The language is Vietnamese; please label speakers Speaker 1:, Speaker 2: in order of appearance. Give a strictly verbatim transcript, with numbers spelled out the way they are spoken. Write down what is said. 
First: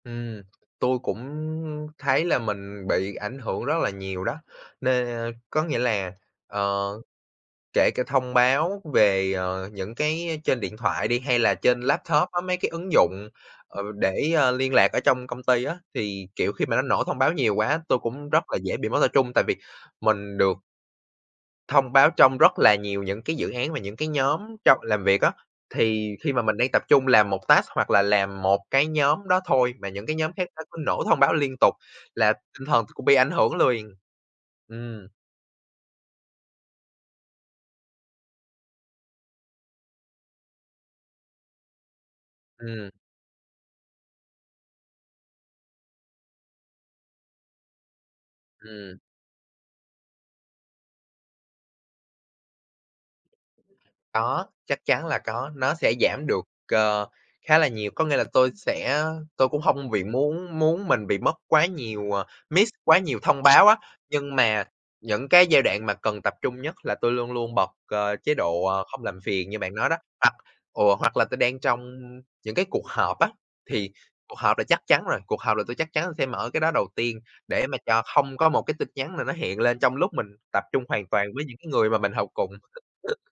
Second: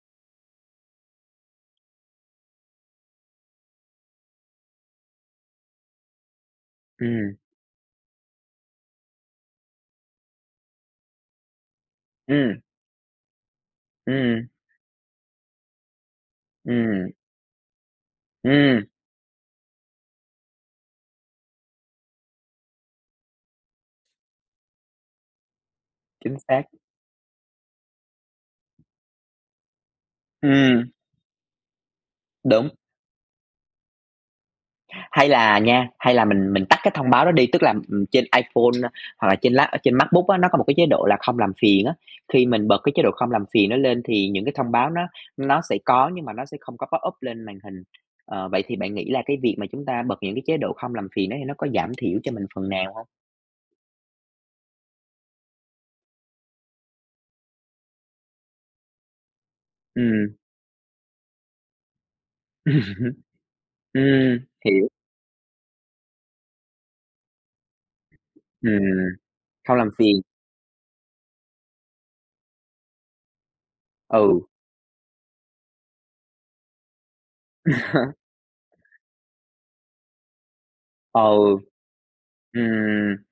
Speaker 1: Ừm, tôi cũng thấy là mình bị ảnh hưởng rất là nhiều đó, nên có nghĩa là, ờ,
Speaker 2: Ừm.
Speaker 1: kể cả thông báo về, ờ, những cái trên điện thoại đi hay là trên laptop á, mấy
Speaker 2: Ừm.
Speaker 1: cái ứng dụng, ờ, để,
Speaker 2: Ừm.
Speaker 1: ơ, liên lạc ở trong công ty á, thì, kiểu, khi mà nó nổ
Speaker 2: Ừm.
Speaker 1: thông báo nhiều quá, tôi cũng rất là dễ
Speaker 2: Ừm.
Speaker 1: bị mất tập trung. Tại vì mình được thông báo trong rất là nhiều những cái dự án và những cái nhóm trong làm việc á. Thì khi
Speaker 2: Chính
Speaker 1: mà mình
Speaker 2: xác.
Speaker 1: đang tập trung làm một task hoặc là làm một cái nhóm đó thôi và những cái nhóm khác nó cứ
Speaker 2: Ừm.
Speaker 1: nổ thông báo liên tục là tinh
Speaker 2: Đúng.
Speaker 1: thần cũng bị ảnh hưởng luyền, ừm.
Speaker 2: Hay là nha, hay là mình mình tắt cái thông báo đó đi, tức là. ừm, trên iPhone hoặc là trên trên lap trên Macbook á, nó có một cái chế độ là không làm phiền á. Khi mình bật
Speaker 1: Ừm.
Speaker 2: cái chế độ không làm phiền đó lên thì những cái thông báo nó nó sẽ có nhưng mà nó sẽ không có pop up lên màn hình. Ờ, vậy thì bạn
Speaker 1: Ừm.
Speaker 2: nghĩ là cái việc mà chúng ta bật những cái chế độ không làm phiền đó thì nó có giảm thiểu cho mình phần nào hông?
Speaker 1: Có, chắc chắn là có, nó sẽ giảm được, ờ, khá là nhiều. Có nghĩa là tôi sẽ tôi cũng hông bị
Speaker 2: Ừm.
Speaker 1: muốn muốn mình bị mất quá nhiều ờ, miss quá nhiều thông báo á, nhưng
Speaker 2: Ừm,
Speaker 1: mà
Speaker 2: hiểu.
Speaker 1: những cái giai đoạn mà cần tập trung nhất là tôi luôn luôn bật, ờ, chế độ
Speaker 2: Ừm,
Speaker 1: không làm phiền như bạn
Speaker 2: không làm
Speaker 1: nói đó.
Speaker 2: phiền.
Speaker 1: Hoặc ờ, hoặc là tôi đang trong những cái cuộc họp á, thì cuộc
Speaker 2: Ừ.
Speaker 1: họp là chắc chắn rồi, cuộc họp là tôi chắc chắn tôi sẽ mở cái đó đầu tiên để mà cho không có một cái tin nhắn nào nó hiện lên trong lúc mình tập trung hoàn toàn với
Speaker 2: Ừ.
Speaker 1: những cái người mà mình họp cùng.
Speaker 2: Ừm.